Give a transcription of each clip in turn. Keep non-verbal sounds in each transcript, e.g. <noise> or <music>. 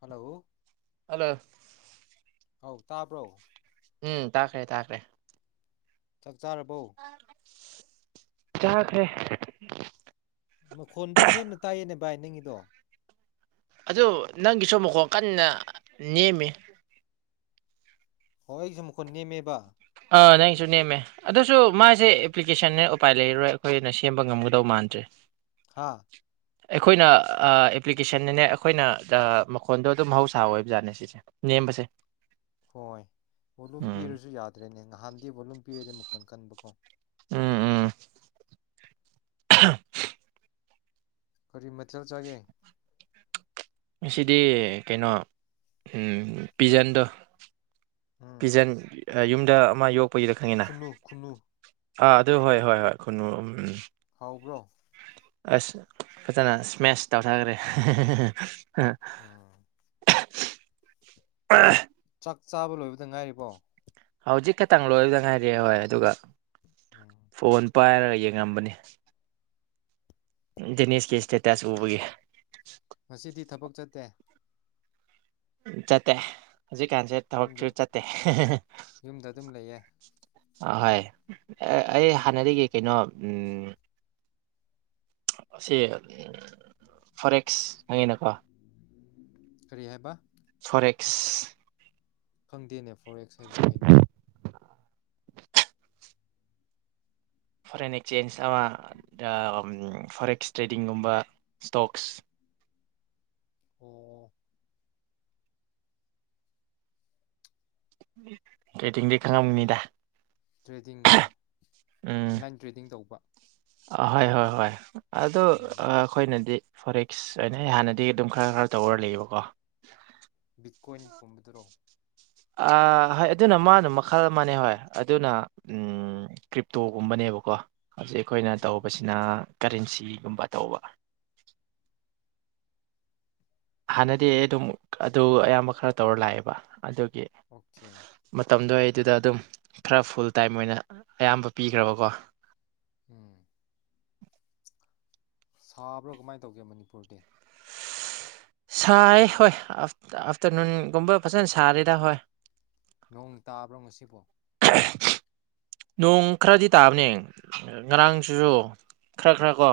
Hello hello ꯑꯧ ꯇꯥꯕ꯭ꯔꯣ ꯎꯝ ꯇꯥꯈ꯭ꯔꯦ ꯊꯥꯈ꯭ꯔꯦ ꯞ ꯆꯥꯔꯕꯧ ꯆꯈꯦ ꯃꯈꯣꯟꯗꯨ ꯅꯦꯝꯅ ꯇꯥꯏꯌꯦꯅꯦ ꯚꯥꯏ ꯅꯪꯒꯤꯗꯣ ꯑꯗꯨ ꯅꯪꯒꯤꯁꯨ ꯃꯈꯣꯡ ꯀꯟꯅ ꯅꯦꯝꯃꯤ ꯍꯣꯏ ꯑꯩꯁꯨ ꯃꯈꯨꯣꯟ ꯅꯦꯝꯃꯦꯕ ꯑꯥ ꯅꯪꯁꯨ ꯅꯦꯝꯃꯦ ꯑꯗꯨꯁꯨ ꯃꯥꯁꯦ ꯑꯦꯄ꯭ꯂꯤꯀꯦꯁꯟꯅ ꯎꯄꯥꯏ ꯂꯩꯔꯔꯣꯏ ꯑꯩꯈꯣꯏꯅ ꯁꯦꯝꯕ ꯉꯝꯒꯗꯧ ꯃꯥꯟꯗ꯭ꯔꯦ ꯍꯥꯥ ꯑꯩꯈꯣꯏꯅ ꯑꯦꯄ꯭ꯂꯤꯀꯦꯁꯟꯅꯅꯦ ꯑꯩꯈꯣꯏꯅ ꯃꯈꯣꯟꯗꯣ ꯑꯗꯨꯝ ꯃꯍꯧꯁꯥ ꯍ ꯑꯣꯏ ꯕꯖꯥꯠꯅꯦ ꯁꯤꯁꯦ ꯅꯦꯝꯕꯁꯦ ꯍꯣꯏ ꯄꯣꯂꯨꯝ ꯎꯝ ꯄꯤꯔꯁꯨ ꯌꯥꯗꯦ ꯅꯍꯥꯟꯗꯤ ꯚꯣꯂꯨꯝ ꯄꯤꯔꯗꯤ ꯃꯈꯣꯟ ꯀꯟꯕ ꯀꯣ ꯎꯝ ꯎꯝ ꯀꯔꯤ ꯃꯊꯦꯜ ꯆꯒꯦ ꯉꯗꯤ ꯀꯩꯅꯣ ꯄꯤꯖꯟꯗꯣ ꯎꯝ ꯄꯤꯖꯟ ꯌꯨꯝꯗ ꯑꯃ ꯌꯣꯛ ꯈꯨꯟꯅꯨ ꯈꯨꯟꯅꯨ ꯑꯥ ꯑꯗꯨ ꯍꯣꯏ ꯍꯣꯏ ꯍꯣꯏ ꯈꯨꯅꯨꯝ ꯎꯝ ꯍꯥꯎꯕ꯭ꯔꯣ ꯑꯁ ꯐꯖꯅ ꯁꯃꯦꯁ ꯇꯎꯊꯈ꯭ꯔꯦ ꯎꯝ ꯆꯥꯛ ꯆꯥꯕ ꯂꯣꯏꯕꯗ ꯉꯥꯏꯔꯤꯕꯣ ꯍꯧꯖꯤꯛ ꯈꯛꯇꯪ ꯂꯣꯏꯕꯗ ꯉꯥꯏꯔꯑꯦ ꯍꯣꯏ ꯑꯗꯨꯒ ꯎꯝ ꯐꯣꯟ ꯄꯥꯏꯔꯒ ꯌꯦꯡꯉꯝꯕꯅꯤ ꯗꯦꯁ ꯀ ꯏꯁ ꯉꯁꯤꯗꯤ ꯊꯕꯛ ꯆꯠ ꯆꯠꯇꯦ ꯆꯠꯇꯦ ꯍꯧꯖꯤꯛꯀꯥꯟꯁꯦ ꯌꯨꯝꯗ ꯊꯕꯛꯁꯨ ꯆꯠꯇꯦ ꯌꯨꯝꯗ ꯑꯗꯨꯝ ꯂꯩꯌꯦ ꯑꯍꯣꯏ ꯑꯩ ꯍꯥꯟꯅꯗꯒꯤ ꯀꯩꯅꯣ ꯎꯝ ꯑꯁꯤ ꯐꯣꯔꯦꯛꯁ ꯈꯪꯉꯤꯅꯀꯣ ꯀꯔꯤ ꯍꯥꯏꯕ ꯐꯣꯔꯦꯛꯁ ꯈꯪꯗꯦꯅꯦ ꯐꯣꯔ ꯑꯦꯛꯁ ꯍꯥꯏꯕꯁꯤ ꯀꯩꯅꯣ ꯐꯣꯔꯦꯟ ꯑꯦꯛꯆꯦꯟꯖ ꯑꯃ ꯐꯣꯔꯦꯛꯁ ꯇ꯭ꯔꯦꯗꯤꯡꯒꯨꯝꯕ ꯏꯁꯇꯣꯛꯁ ꯑꯣ ꯀꯩꯇꯤꯡꯗꯤ ꯈꯪꯉꯝꯅꯤꯗ ꯇ꯭ꯔꯦꯗꯤꯡ ꯀꯣ ꯎꯝ ꯑꯣꯟꯂꯥꯏꯟ ꯇ꯭ꯔꯦꯗꯤꯡ ꯇꯧꯕ ꯍꯣꯏ ꯍꯣꯏ ꯍꯣꯏ ꯑꯗꯨ ꯎꯝ ꯑꯩꯈꯣꯏꯅꯗꯤ ꯐꯣꯔꯦꯛꯛꯁ ꯍꯥꯏ ꯑꯣꯏꯅ ꯍꯥꯟꯅꯗꯤ ꯑꯗꯨꯝ ꯈꯔ ꯈꯔ ꯇꯧꯔꯔ ꯂꯩꯌꯦꯕꯀꯣ ꯕꯤꯠꯀꯣꯏꯟ ꯄꯨꯝꯕꯗꯨꯔꯣ ꯍꯣꯏ ꯑꯗꯨꯅ ꯃꯥꯅ ꯃꯈꯜ ꯑꯃꯅꯦ ꯍꯣꯏ ꯑꯗꯨꯅ ꯀ꯭ꯔꯤꯞꯇꯣꯒꯨꯝꯕꯅꯦꯕꯀꯣ ꯍꯧꯖꯤꯛ ꯑꯩꯈꯣꯏꯅ ꯎꯝ ꯇꯧꯕꯁꯤꯅ ꯀꯔꯦꯟꯁꯤꯒꯨꯝꯕ ꯇꯧꯕ ꯍꯥꯟꯅꯗꯤ ꯑꯩ ꯑꯗꯨꯝ ꯑꯗꯨ ꯑꯌꯥꯝꯕ ꯈꯔ ꯇꯧꯔ ꯂꯥꯛꯑꯦꯕ ꯑꯗꯨꯒꯤ ꯑꯣꯀꯦ ꯃꯇꯝꯗꯣ ꯑꯩꯗꯨꯗ ꯑꯗꯨꯝ ꯈꯔ ꯐꯨꯜ ꯇꯥꯏꯝ ꯑꯣꯏꯅ ꯑꯌꯥꯝꯕ ꯎꯝ ꯄꯤꯈ꯭ꯔꯕꯀꯣ ꯎꯝ ꯁꯥꯕ꯭ꯔꯥ ꯀꯃꯥꯏꯅ ꯇꯧꯒꯦ ꯃꯅꯤꯄꯨꯔꯗꯤ ꯁꯥꯏ ꯍꯣꯏ ꯑꯐꯇꯔꯅꯨꯟꯒꯨꯝꯕ ꯐꯖꯅ ꯁꯥꯔꯦꯗ ꯍꯣꯏ ꯅꯣꯡ ꯇꯥꯕ꯭ꯔꯣ ꯉꯁꯤꯕꯣ <unintelligible> ꯅꯣꯡ ꯈꯔꯗꯤ ꯇꯥꯕꯅꯦ ꯉꯔꯥꯡꯁꯤꯁꯨ ꯈꯔ ꯈꯔ ꯀꯣ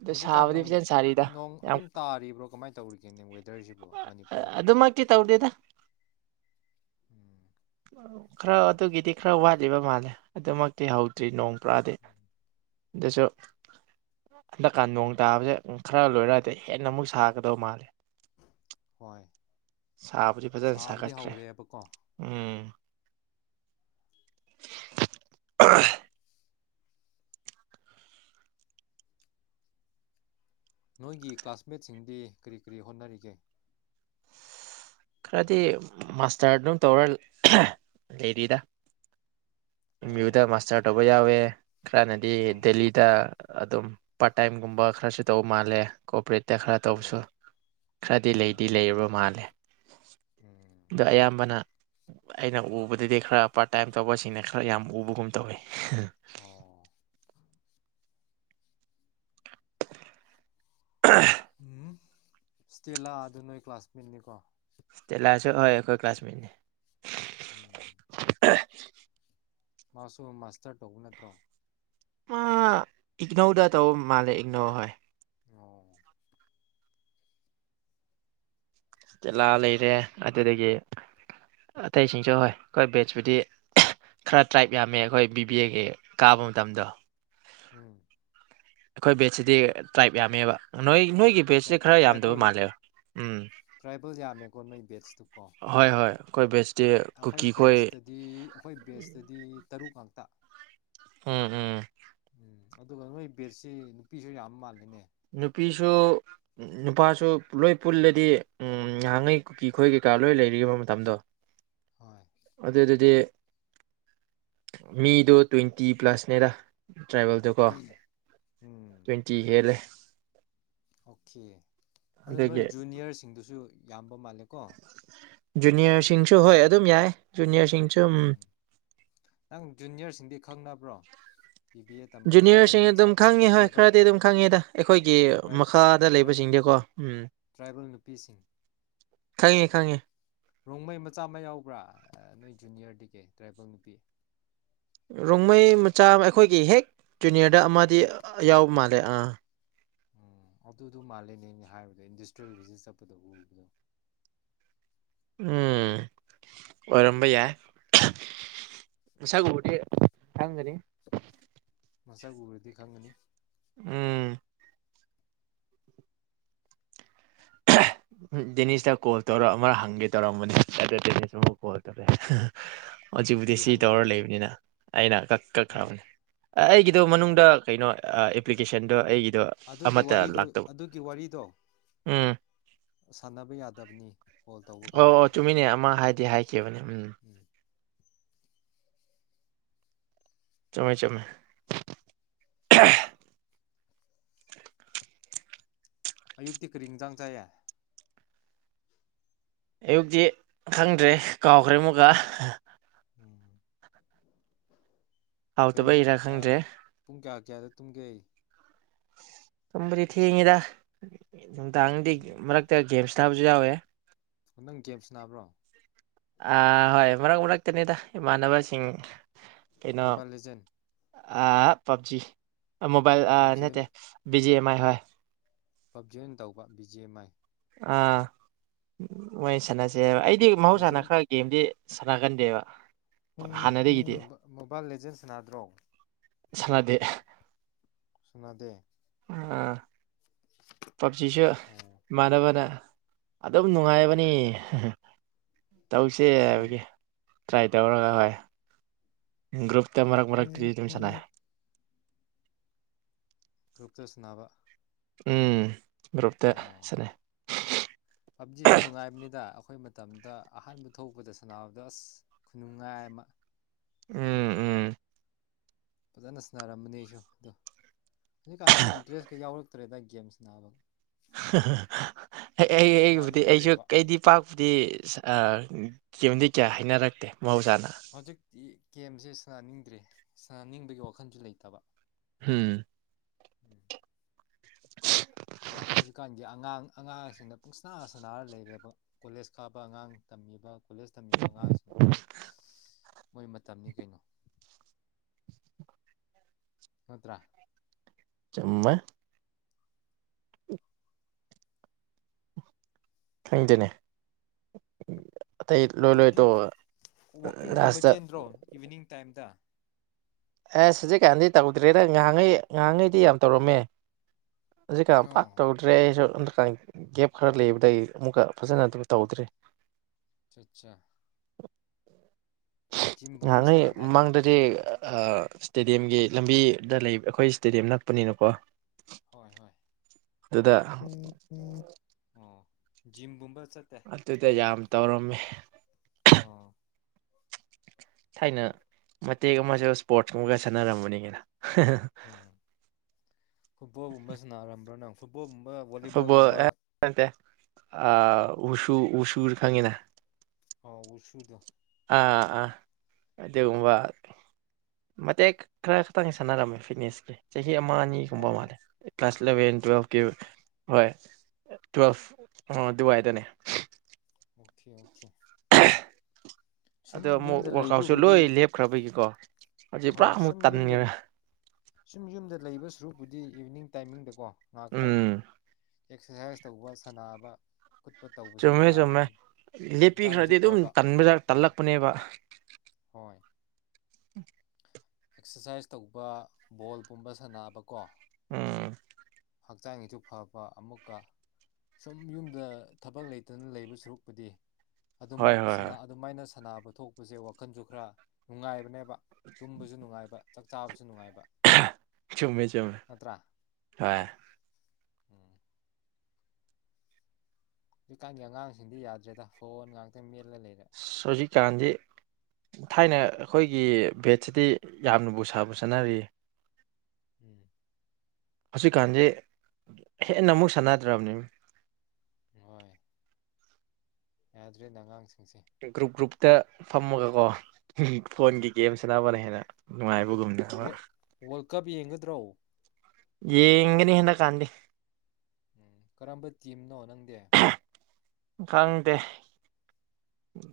ꯑꯗꯨ ꯍꯧꯖꯤꯛꯀꯥꯟ ꯁꯥꯕꯗꯤ ꯐꯖꯅ ꯁꯥꯔꯤꯗ ꯅꯣꯡ ꯌꯥꯝ ꯑꯗꯨꯝ ꯇꯥꯔꯤꯕ꯭ꯔꯣ ꯀꯃꯥꯏꯅ <unintelligible> ꯗꯔꯁꯤꯕꯨ ꯑ- ꯃꯅꯤꯄꯨꯔꯒꯤ ꯑꯗꯨꯃꯛꯇꯤ ꯇꯧꯗꯦꯗ ꯎꯝ ꯈꯔ ꯑꯗꯨꯒꯤꯗꯤ ꯈꯔ ꯋꯥꯠꯂꯤꯕ ꯃꯥꯜꯂꯦ ꯑꯗꯨꯃꯛꯇꯤ ꯍꯧꯗ꯭ꯔꯤ ꯅꯣꯡ ꯄꯨꯔꯥꯗꯤ ꯑꯗꯨꯁꯨ ꯍꯟꯗꯛꯀꯥꯟ ꯅꯣꯡ ꯇꯥꯕꯁꯦ ꯈꯔ ꯂꯣꯏꯔꯛꯗꯤ ꯍꯦꯟꯅ ꯑꯃꯨꯛ ꯁꯥꯒꯗꯕ ꯃꯥꯜꯂꯦ ꯍꯣꯏ ꯁꯥꯕꯨꯗꯤ ꯐꯖꯅ ꯁꯥꯕꯗꯤ ꯁꯥꯒꯠꯈ꯭ꯔꯦ ꯍꯧꯔꯦꯕꯀꯣ ꯎꯝ <unintelligible> ꯅꯣꯏꯒꯤ ꯀ꯭ꯂꯥꯁꯃꯦꯠꯁꯤꯡꯗꯤ ꯀꯔꯤ ꯀꯔꯤ ꯍꯣꯠꯅꯔꯤꯒꯦ ꯈꯔꯗꯤ ꯃꯥꯁꯇꯔ ꯑꯗꯨꯝ ꯇꯧꯔ ꯂꯩꯔꯤꯗ ꯑꯝ ꯌꯨꯗ ꯑꯣ ꯃꯥꯁꯇꯔ ꯇꯣꯕ ꯌꯥꯎꯋꯦ <inaudible> ꯈꯔꯅꯗꯤ ꯑꯥ ꯗꯦꯜꯂꯤꯗ ꯑꯗꯨꯝ ꯄꯥꯔꯠ ꯇꯥꯏꯝꯒꯨꯝꯕ ꯈꯔꯁꯨ ꯇꯧꯕ ꯃꯥꯜꯂꯦ ꯀꯣꯄꯔꯦꯠꯇ ꯈꯔ ꯑꯣꯀꯦ ꯇꯧꯕꯁꯨ ꯈꯔꯗꯤ ꯑꯣ ꯂꯩꯗꯤ ꯂꯩꯔꯕ ꯃꯥꯜꯂꯦ ꯎꯝ ꯑꯗꯨ ꯑꯌꯥꯝꯕꯅ ꯑꯩꯅ ꯎꯕꯗꯗꯤ ꯈꯔ ꯄꯥꯔꯠ ꯇꯥꯏꯝ ꯇꯧꯕꯁꯤꯡꯅ ꯈꯔ ꯌꯥꯝ ꯎꯕꯒꯨꯝ ꯇꯧꯋꯤ ꯑꯣ ꯑ <unintelligible> ꯎꯝ ꯏꯁꯇ꯭ꯔꯤꯂꯥ ꯗꯨ ꯅꯣꯏ ꯀ꯭ꯂꯥꯁꯃꯦꯠꯅꯤꯀꯣ ꯏꯁꯇꯦꯂꯥꯑꯁꯨ ꯍꯣꯏ ꯑꯩꯈꯣꯏ ꯀ꯭ꯂꯥꯁꯃꯦꯠꯅꯤ ꯎꯝ <inaudible> ꯃꯥꯁꯨ ꯃꯥꯁꯇꯔ ꯇꯧꯕ ꯅꯠꯇ꯭ꯔꯣ ꯃꯥ ꯏꯒꯅꯧꯗ ꯇꯧꯕ ꯃꯥꯜꯂꯦ ꯏꯒꯅꯧ ꯍꯣꯏ ꯑꯣ ꯇꯤꯂꯥ ꯂꯩꯔꯦ ꯑꯗꯨꯗꯒꯤ ꯑꯇꯩꯁꯤꯡꯁꯨ ꯍꯣꯏ ꯑꯩꯈꯣꯏ ꯕꯦꯖꯄꯨꯗꯤ ꯈꯔ ꯇ꯭ꯔꯥꯏꯞ ꯌꯥꯝꯃꯦ ꯑꯩꯈꯣꯏ ꯕꯤꯕꯤ ꯑꯦꯒꯤ ꯀꯥꯕ ꯃꯇꯝꯗꯣ ꯎꯝ ꯑꯩꯈꯣꯏ ꯕꯦꯠꯁꯤꯗꯤ ꯇ꯭ꯔꯥꯏꯞ ꯌꯥꯝꯃꯦꯕ ꯅꯣꯏ ꯅꯣꯏꯒꯤ ꯕꯦꯁꯁꯦ ꯈꯔ ꯌꯥꯝꯗꯕ ꯇ꯭ꯔꯥꯏꯕꯦꯜ ꯃꯥꯜꯂꯦꯕ ꯎꯝ <unintelligible> ꯀ ꯍꯣꯏ ꯍꯣꯏ ꯑꯩꯈꯣꯏ ꯕꯦꯁꯇꯤ ꯑꯩꯈꯣꯏ ꯀꯨꯀꯤ ꯈꯣꯏ ꯕꯦꯠꯁꯇꯗꯤ ꯑꯩꯈꯣꯏ ꯕꯦꯠꯁꯇꯗꯤ ꯇꯔꯨꯛ ꯉꯥꯛꯇ ꯎꯝ ꯎꯝ ꯎꯝ ꯑꯗꯨꯒ ꯅꯣꯏ ꯕꯦꯠꯁꯤ ꯅꯨꯄꯤꯁꯨ ꯌꯥꯝ ꯃꯥꯜꯂꯤꯅꯦ ꯅꯨꯄꯤꯁꯨ ꯅꯨꯄꯥꯁꯨ ꯂꯣꯏ ꯄꯨꯜꯂꯗꯤ ꯉꯍꯥꯟꯉꯩ ꯀꯨꯀꯤ ꯈꯈꯣꯏ ꯀꯩꯀꯥ ꯂꯣꯏ ꯂꯩꯔꯤꯕ ꯃꯇꯝꯗꯣ ꯍꯣꯏ ꯑꯗꯨꯗꯨꯗꯤ ꯃꯤꯗꯣ ꯇ꯭ꯋꯦꯟꯇꯤ ꯄ꯭ꯂꯁꯅꯦꯗ ꯇ꯭ꯔꯥꯏꯕꯦꯜꯗꯀꯣ ꯎꯝ ꯇ꯭ꯋꯦꯟꯇꯤ ꯍꯦꯜꯂꯦ ꯑꯣꯀꯦ ꯑꯗꯣ ꯅꯣꯏ ꯖꯨꯅꯤꯌꯔꯁꯤꯡꯗꯨꯁꯨ ꯌꯥꯝ ꯅꯤꯌꯥꯔꯁꯤꯁꯤꯡꯁꯨ ꯍꯣꯏ ꯑꯗꯨꯝ ꯌꯥꯏ ꯆꯨꯟꯌꯥꯁꯤꯡ ꯅꯪ ꯖꯨꯅꯤꯌꯔꯁꯤꯡꯗꯤ ꯈꯪꯅꯕ꯭ꯔꯣ ꯕꯤ ꯕꯤ ꯑꯦ ꯇꯝꯕ ꯇ꯭ꯔꯥꯏꯕꯦꯜ ꯖꯨꯅꯤꯌꯔꯁꯤꯡ ꯃꯆꯥ ꯑꯗꯨꯝ ꯈꯪꯉꯤ ꯍꯣꯏ ꯇ꯭ꯔꯥꯏꯕꯦꯜ ꯈꯔꯗꯤ ꯑꯗꯨꯝ ꯈꯪꯉꯤꯗ ꯑꯩꯈꯣꯏꯒꯤ ꯇ꯭ꯔꯥꯏꯞ ꯃꯈꯥꯗ ꯂꯩꯕꯁꯤꯡꯁꯦ ꯀꯣ ꯎꯝ ꯇ꯭ꯔꯥꯏꯕꯦꯜ ꯅꯨꯄꯤꯁꯤꯡ ꯈꯪꯉꯦ ꯈꯪꯉꯦ ꯔꯣꯡꯃꯩ ꯃꯆꯥ ꯑꯃ ꯌꯥꯎꯕ꯭ꯔꯥ ꯅꯣꯏ ꯖꯨꯅꯤꯌꯔꯗꯒꯤ ꯇ꯭ꯔꯥꯏꯕꯦꯜ ꯅꯨꯄꯤ ꯔꯣꯡꯃꯩ ꯃꯆꯥ ꯑꯩꯈꯣꯏꯒꯤ ꯍꯦꯛ ꯖꯨꯅꯤꯌꯔꯗ ꯑꯃꯗꯤ ꯌꯥꯎꯕ ꯃꯥꯜꯂꯦ ꯑꯥ ꯎꯝ ꯑꯗꯨꯗꯨ ꯃꯥꯜꯂꯦꯅꯦ ꯑꯩꯅ ꯍꯥꯏꯕꯗꯣ ꯏꯟꯗꯁꯇ꯭ꯔꯤꯌꯦꯜ ꯚꯤꯖꯤꯠ ꯆꯠꯄꯗ ꯎꯕꯗꯣ ꯎꯝ ꯑꯣꯏꯔꯝꯕ ꯌꯥꯏ ꯃꯁꯛ ꯎꯔꯗꯤ ꯈꯪꯒꯅꯤ ꯃꯁꯛ ꯎꯔꯗꯤ ꯈꯪꯒꯅꯤ ꯎꯝ ꯗꯦꯅꯤꯁꯇ ꯀꯣꯜ ꯇꯧꯔꯒ ꯑꯃꯔꯛ ꯍꯪꯒꯦ ꯇꯧꯔꯝꯕꯅꯦ ꯑꯗꯨꯗ ꯗꯦꯅꯤꯁ ꯑꯃꯨꯨꯛ ꯀꯣꯜ ꯇꯧꯔꯑꯦ ꯍꯧꯖꯤꯛꯄꯨꯗꯤ ꯀꯔꯤ ꯁꯤ ꯇꯧꯔꯒ ꯍꯪꯒꯗꯧꯕ ꯂꯩꯕꯅꯤꯅ ꯑꯩꯅ ꯀꯛ ꯑꯣ ꯀꯛꯈ꯭ꯔꯕꯅꯦ ꯑꯩꯒꯤꯗꯣ ꯃꯅꯨꯡꯗ ꯑꯣ ꯀꯩꯅꯣ ꯑꯦꯄ꯭ꯂꯤꯀꯦꯁꯟꯗꯣ ꯑꯣ ꯑꯩꯒꯤꯗꯣ ꯑꯗꯨꯒꯤ ꯑꯃꯠꯇ ꯋꯥꯔꯤꯗꯨ ꯂꯥꯛꯇꯧꯕ ꯑꯗꯨꯒꯤ ꯋꯥꯔꯤꯗꯣ ꯎꯝ ꯁꯥꯟꯅꯕ ꯌꯥꯗꯕꯅꯦ ꯀꯣꯜ ꯇꯧꯕ ꯑꯧ ꯑꯧ ꯀꯥꯟꯗꯗꯤ ꯀꯣ ꯆꯨꯝꯃꯤꯅꯦ ꯑꯃ ꯍꯥꯏꯗꯤ ꯍꯥꯏꯈꯤꯕꯅꯦ ꯎꯝ ꯆꯨꯝꯃꯦ-ꯆꯨꯝꯃꯦ ꯑꯌꯨꯛꯇꯤ ꯀꯔꯤ ꯏꯟꯖꯥꯡ ꯆꯥꯏꯌꯦ ꯑꯌꯨꯛꯇꯤ ꯈꯪꯗ꯭ꯔꯦ ꯀꯥꯎꯈ꯭ꯔꯦ ꯑꯃꯨꯛꯀꯥ ꯎꯝ ꯍꯌꯦꯡ ꯍꯥꯎꯇꯕꯩꯔꯥ ꯈꯪꯗ꯭ꯔꯦ ꯄꯨꯡ ꯀꯌꯥ ꯀꯌꯥꯗ ꯇꯨꯝꯒꯦ ꯇꯨꯝꯕꯗꯤ ꯊꯦꯡꯉꯤꯗ ꯅꯨꯡꯗꯥꯡꯗꯤ ꯎꯝ ꯃꯔꯛꯇ ꯒꯦꯝ ꯁꯥꯟꯅꯕꯁꯨ ꯌꯥꯎꯋꯦ ꯅꯪ ꯒꯦꯝ ꯁꯥꯟꯅꯕ꯭ꯔꯣ ꯑ ꯍꯣꯏ ꯃꯔꯛ ꯃꯔꯛꯇꯅꯤꯗ ꯏꯃꯥꯟꯅꯕꯁꯤꯡ ꯃꯣꯕꯥꯏꯜ ꯂꯤꯖꯦꯟ ꯑ ꯄꯞꯖꯤ ꯃꯣꯕꯥꯏꯜ ꯑ ꯄꯞꯖꯤ ꯅꯠꯇꯦ ꯑꯣꯏꯅ ꯕꯤ ꯖꯤ ꯑꯦꯝ ꯥꯍꯣꯏ ꯍꯣꯏ ꯄꯞꯖꯤ ꯑꯣꯏꯅ ꯇꯧꯕ ꯕꯤ ꯖꯦ ꯑꯦꯝ ꯑꯥꯏ ꯑꯥ ꯁꯥꯟꯅꯁꯦꯕ ꯑꯩꯗꯤ ꯃꯍꯧꯁꯥꯅ ꯂꯦꯖꯦꯟ ꯈꯔ ꯒꯦꯝꯗꯤ ꯁꯅꯥꯒꯟꯗꯦꯕꯥ ꯃꯣꯕꯥꯏꯜ ꯂꯤꯖꯦꯟ ꯁꯥꯟꯅꯗ꯭ꯔꯣ ꯁꯥꯟꯅꯗꯦ ꯁꯥꯟꯅꯗꯦ ꯑꯥ ꯄꯞꯖꯤꯁꯨ ꯑꯣ ꯏꯃꯥꯟꯅꯕꯅ ꯑꯗꯨꯝ ꯅꯨꯡꯉꯥꯏꯕꯅꯤ ꯇꯧꯁꯦ ꯍꯥꯏꯕꯒꯤ ꯇ꯭ꯔꯥꯏ ꯇꯧꯔꯒ ꯍꯣꯏ ꯒ꯭ꯔꯨꯞ ꯃꯔꯛ ꯃꯔꯛ ꯇꯔꯤ ꯇꯃꯤꯁꯅ ꯎꯝ ꯀꯣꯛꯆ ꯁꯟꯅꯕ ꯎꯝ ꯒ꯭ꯔꯨꯞꯇ ꯑꯣ ꯁꯥꯟꯅꯩ ꯄꯞꯖꯤꯁꯤ ꯅꯨꯡꯉꯥꯏꯕꯅꯤꯗ ꯑꯩꯈꯣꯏ ꯃꯇꯝꯗ ꯑꯍꯥꯟꯕ ꯊꯣꯛꯄꯗ ꯁꯥꯟꯅꯕꯗ ꯑꯁ ꯈꯨꯅꯨꯡꯉꯥꯏ ꯑꯃ ꯎꯝ ꯎꯝ ꯐꯖꯅ ꯁꯅꯔꯝꯕꯅꯤ ꯑꯩꯁꯨ ꯑꯗꯣ ꯍꯧꯖꯤꯀꯥꯟꯗꯤꯟ ꯗ꯭ꯔꯦꯁ ꯀꯌꯥ ꯌꯥꯎꯔꯛꯇꯦ ꯇ꯭ꯔꯦꯗ ꯒꯦꯝꯁ ꯅꯥꯕ ꯑꯩ ꯑꯩꯕꯨꯗꯤ ꯑꯩꯁꯨ ꯁꯥꯟꯅꯅꯤꯡꯗ꯭ꯔꯦꯕ ꯀꯩꯗꯤ ꯄꯥꯛꯄꯨꯗꯤ ꯆꯦꯝꯗꯤ ꯀꯌꯥ ꯍꯥꯏꯅꯔꯛꯇꯦ ꯍꯧꯖꯤꯛꯇꯤ ꯒꯦꯝꯁꯦ ꯁꯥꯟꯅꯅꯤꯡꯗ꯭ꯔꯦ ꯁꯥꯟꯅꯅꯤꯡꯕꯒꯤ ꯋꯥꯈꯟꯁꯨ ꯂꯩꯇꯕ ꯍꯝ ꯑꯉꯥꯡꯁꯤꯡꯗ ꯄꯨꯡꯁꯅꯥꯁꯥꯟꯅꯥꯔ ꯂꯩꯔꯦꯕ ꯀꯣꯂꯦꯖ ꯀꯥꯕ ꯑꯉꯥꯡ ꯇꯝꯃꯤꯕ ꯀꯣꯂꯦꯖ ꯇꯝꯃꯤꯕ ꯑꯉꯥꯡꯁꯤꯡꯅ ꯃꯣꯏ ꯃꯇꯝꯅꯤ ꯀꯩꯅꯣ ꯈꯠꯇ꯭ꯔꯥ ꯆꯨꯝꯃꯦ ꯈꯪꯗꯅꯦ ꯋꯥꯛꯀꯤꯡ ꯋꯥꯛꯀꯤꯡꯒꯨꯝꯕ ꯂꯥꯁꯇ ꯆꯦꯟꯗ꯭ꯔꯣ ꯏꯚꯤꯅꯤꯡ ꯇꯥꯏꯝꯗ ꯑꯦꯁ ꯍꯧꯖꯤꯛꯀꯥꯟꯗꯤ ꯇꯧꯗ꯭ꯔꯦꯗ ꯉꯥꯏꯍꯥꯛꯉꯩ ꯉꯥꯏꯍꯥꯛꯉꯩꯗꯤ ꯌꯥꯝ ꯇꯧꯔꯝꯃꯦ ꯍꯧꯖꯤ ꯀꯟ ꯄꯥꯛ ꯑꯣ ꯇꯧꯗ꯭ꯔꯦ ꯑꯩꯁꯨ ꯒꯦꯞ ꯈꯔ ꯂꯩꯕꯗꯒꯤ ꯑꯃꯨꯛꯀ ꯐꯖꯅ ꯑꯗꯨꯝ ꯇꯧꯗ꯭ꯔꯤ ꯑ ꯑꯆꯥ ꯉꯍꯥꯟꯉꯩ ꯁꯥꯟꯅꯗꯦ ꯃꯃꯥꯡꯗꯗꯤ ꯏꯁꯇꯦꯗꯤꯌꯝꯒꯤ ꯂꯝꯕꯤꯗ ꯂꯩ ꯑꯩꯈꯣꯏ ꯏꯁꯇꯦꯗꯤꯌꯝ ꯅꯛꯄꯅꯤꯅꯀꯣ ꯍꯣꯏ ꯍꯣꯏ ꯑꯗꯨꯗ ꯎꯝ ꯎꯝ ꯖꯤ ꯕꯨꯨꯝꯕꯥꯁ ꯑ ꯇꯨ ꯇꯖꯝ ꯇꯧꯔꯝꯃꯤ ꯑꯥ ꯊꯥꯏꯅ ꯃꯇꯦꯛ ꯑꯃꯁꯨ ꯏꯁꯄꯣꯔꯠꯁ ꯀꯨꯝꯕꯒ ꯁꯥꯟꯅꯔꯝꯕꯅꯤ ꯀꯩꯅ‌ꯣ ꯎꯝ ꯐꯨꯠꯕꯣꯜꯒꯨꯝꯕ ꯁꯅꯔꯝ ꯕꯔꯥ ꯅꯪ꯫ ꯐꯨꯠꯕꯣꯜꯒꯨꯝꯕ ꯐꯨꯠꯕꯣꯜ ꯚꯣꯂꯤꯕꯣꯜꯒꯨꯝꯕ ꯑ ꯅꯠꯇꯦ ꯑ ꯎꯁꯨ ꯎꯁꯨꯔ ꯈꯪꯉꯤꯅ ꯍꯥꯎ ꯎ ꯁꯨꯗ ꯑꯥ ꯑꯥ ꯑꯗꯨꯒꯨꯝꯕ ꯃꯇꯦꯛ ꯈꯔ ꯈꯇꯪ ꯁꯥꯟꯅꯔꯝꯃꯦ ꯐꯤꯠꯅꯦꯁ ꯆꯍꯤ ꯑꯃ ꯑꯅꯤꯒꯨꯝꯕ ꯃꯥꯜꯂꯦ ꯑꯣ ꯀ꯭ꯂ ꯏꯂꯚꯦꯟ ꯇꯨꯋꯦꯜꯐꯀꯤ ꯍꯣꯏ ꯇꯨꯋꯦꯜꯐ ꯗꯨꯕꯥꯏꯗꯅꯦ ꯑꯣꯀꯦ ꯑꯣꯀꯦ ꯁꯨꯝ ꯑꯗꯣ ꯑꯃꯨꯛ ꯌꯨꯝꯗ ꯋꯔꯥꯛꯀꯥꯎꯠꯁꯨ ꯂꯩꯕꯕꯨꯗꯤ ꯂꯣꯏ ꯂꯦꯞꯈ꯭ꯔꯕꯒꯤꯀꯣ ꯍꯧꯖꯤꯛ ꯄꯨꯔꯥ ꯍꯣꯏ ꯑꯃꯨꯛ ꯁꯨꯝ ꯌꯨꯝꯗ ꯇꯟꯒꯔꯦ ꯁꯨꯝ ꯌꯨꯝꯗ ꯂꯩꯕ ꯁꯨꯔꯨꯄꯗꯤ ꯏꯚꯅꯤꯡ ꯇꯥꯏꯃꯤꯡꯗ ꯀꯣ ꯂꯥꯛꯇꯪ ꯎꯝ ꯑꯦꯛꯁꯔꯁꯥꯏꯁ ꯇꯧꯕ ꯁꯥꯟꯅꯕ ꯈꯣꯠꯄ ꯇꯧꯕꯁꯤ ꯆꯨꯝꯃꯦ ꯆꯨꯝꯃꯦ ꯅꯨꯡꯉꯥꯏꯕꯅꯤꯅ ꯂꯦꯞꯄꯤ ꯍꯛꯆꯥꯡꯒꯤꯁꯨ ꯈꯔꯗꯤ ꯑꯗꯨꯝ ꯐꯕ ꯎꯝ ꯇꯜꯂꯛꯄꯅꯦꯕ ꯍꯣꯏ ꯑꯦꯛꯁꯔꯁꯥꯏꯁ ꯇꯧꯕ ꯕꯣꯜꯒꯨꯝꯕ ꯁꯥꯟꯅꯕꯀꯣ ꯎꯝ ꯍꯛꯆꯥꯡꯒꯤꯁꯨ ꯐꯕ ꯑꯃꯨꯛꯀ ꯁꯨꯝ ꯌꯨꯝꯗ ꯊꯕꯛ ꯂꯩꯇꯅ ꯂꯩꯕ ꯁꯔꯨꯛꯄꯨꯗꯤ ꯑꯗꯨꯝ ꯍꯣꯏ ꯍꯣꯏ ꯁ ꯍꯣꯏ ꯑꯗꯨꯃꯥꯏꯅ ꯁꯥꯟꯅꯕ ꯊꯣꯛꯄꯁꯦ ꯋꯥꯈꯟꯁꯨ ꯈꯔ ꯅꯨꯡꯉꯥꯏꯕꯅꯦꯕ ꯇꯨꯝꯕꯁꯨ ꯅꯨꯡꯉꯥꯏꯕ ꯆꯥꯛ ꯆꯥꯕꯁꯨ ꯅꯨꯡꯉꯥꯏꯕ ꯆꯨꯝꯃꯦ ꯆꯃꯦ ꯅꯠꯇ꯭ꯔꯥ ꯍꯥ ꯎꯝ ꯍꯧꯖꯤꯛꯀꯥꯟꯒꯤ ꯑꯉꯥꯡꯁꯤꯡꯗꯤ ꯌꯥꯗ꯭ꯔꯦꯗ ꯐꯣꯟ ꯉꯥꯛꯇꯪ ꯍꯧꯖꯤꯛ ꯀꯥꯟꯗꯤ ꯊꯥꯏꯅ ꯑꯩꯈꯣꯏꯒꯤ ꯚꯦꯠꯁꯤꯗꯤ ꯌꯥꯝꯅꯕꯨ ꯁꯥꯕꯨ ꯆꯠꯅꯔꯤꯌꯦ ꯎꯝ ꯍꯧꯖꯤꯛꯀꯥꯟꯁꯦ ꯍꯦꯟꯅ ꯑꯃꯨꯛ ꯁꯥꯟꯅꯗ꯭ꯔꯕꯅꯤ ꯍꯣꯏ ꯌꯥꯗ꯭ꯔꯦꯅꯦ ꯑꯉꯥꯡꯁꯤꯡꯁꯦ ꯒ꯭ꯔꯨꯞ ꯒ꯭ꯔꯨꯞꯇ ꯐꯝꯃꯒ ꯀꯣ ꯍꯣꯏ ꯐꯣꯟꯒꯤ ꯒꯦꯝ ꯆꯂꯅꯕꯅ ꯍꯦꯟꯅ ꯅꯨꯡꯉꯥꯏꯕꯒꯨꯝꯗꯕ ꯗ꯭ꯔꯣ ꯌꯦ ꯏꯅꯤ ꯍꯅ ꯀꯥꯟꯗ ꯎꯝ ꯀꯔꯝꯕ ꯇꯤꯝꯅꯣ ꯅꯪꯗꯤ ꯈꯪꯗꯦ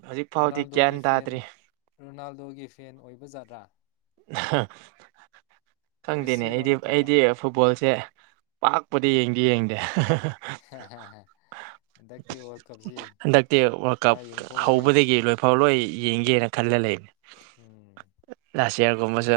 ꯍꯧꯖꯤꯛ ꯐꯥꯎꯗꯤ ꯒ꯭ꯌꯥꯟ ꯔꯣꯅꯥꯜꯗꯣꯒꯤ ꯐꯦꯟ ꯇꯥꯗ꯭ꯔꯤ ꯔꯣꯅꯥꯜꯗꯣꯒꯤ ꯐꯦꯟ ꯑꯣꯏꯕ ꯖꯥꯠꯂꯥ ꯍ꯫ ꯈꯪꯗꯦꯅꯦ ꯃꯦꯁꯤꯔꯣ ꯑꯩꯗꯤ ꯅꯠꯇ꯭ꯔꯒ ꯑꯩꯗꯤ ꯐꯨꯠꯕꯣꯜꯁꯦ ꯄꯥꯛꯄꯗꯤ ꯌꯦꯡꯗꯤ ꯌꯦꯡꯗꯦ꯫ ꯍꯟꯗꯛꯇꯤ ꯋꯥꯔꯜ ꯀꯞꯁꯤ ꯍꯟꯗꯛꯇꯤ ꯋꯥꯔꯜ ꯀꯞ ꯈꯔ ꯌꯦꯡꯊꯣꯛꯎꯍꯩ ꯍꯧꯕꯗꯒꯤ ꯂꯣꯏꯐꯥꯎ ꯂꯣꯏ꯫ ꯌꯦꯡꯒꯦꯅ ꯈꯜꯂ ꯂꯩꯅꯦ꯫ ꯎꯝ꯫ <unintelligible> ꯀꯨꯝꯕꯁꯨ꯫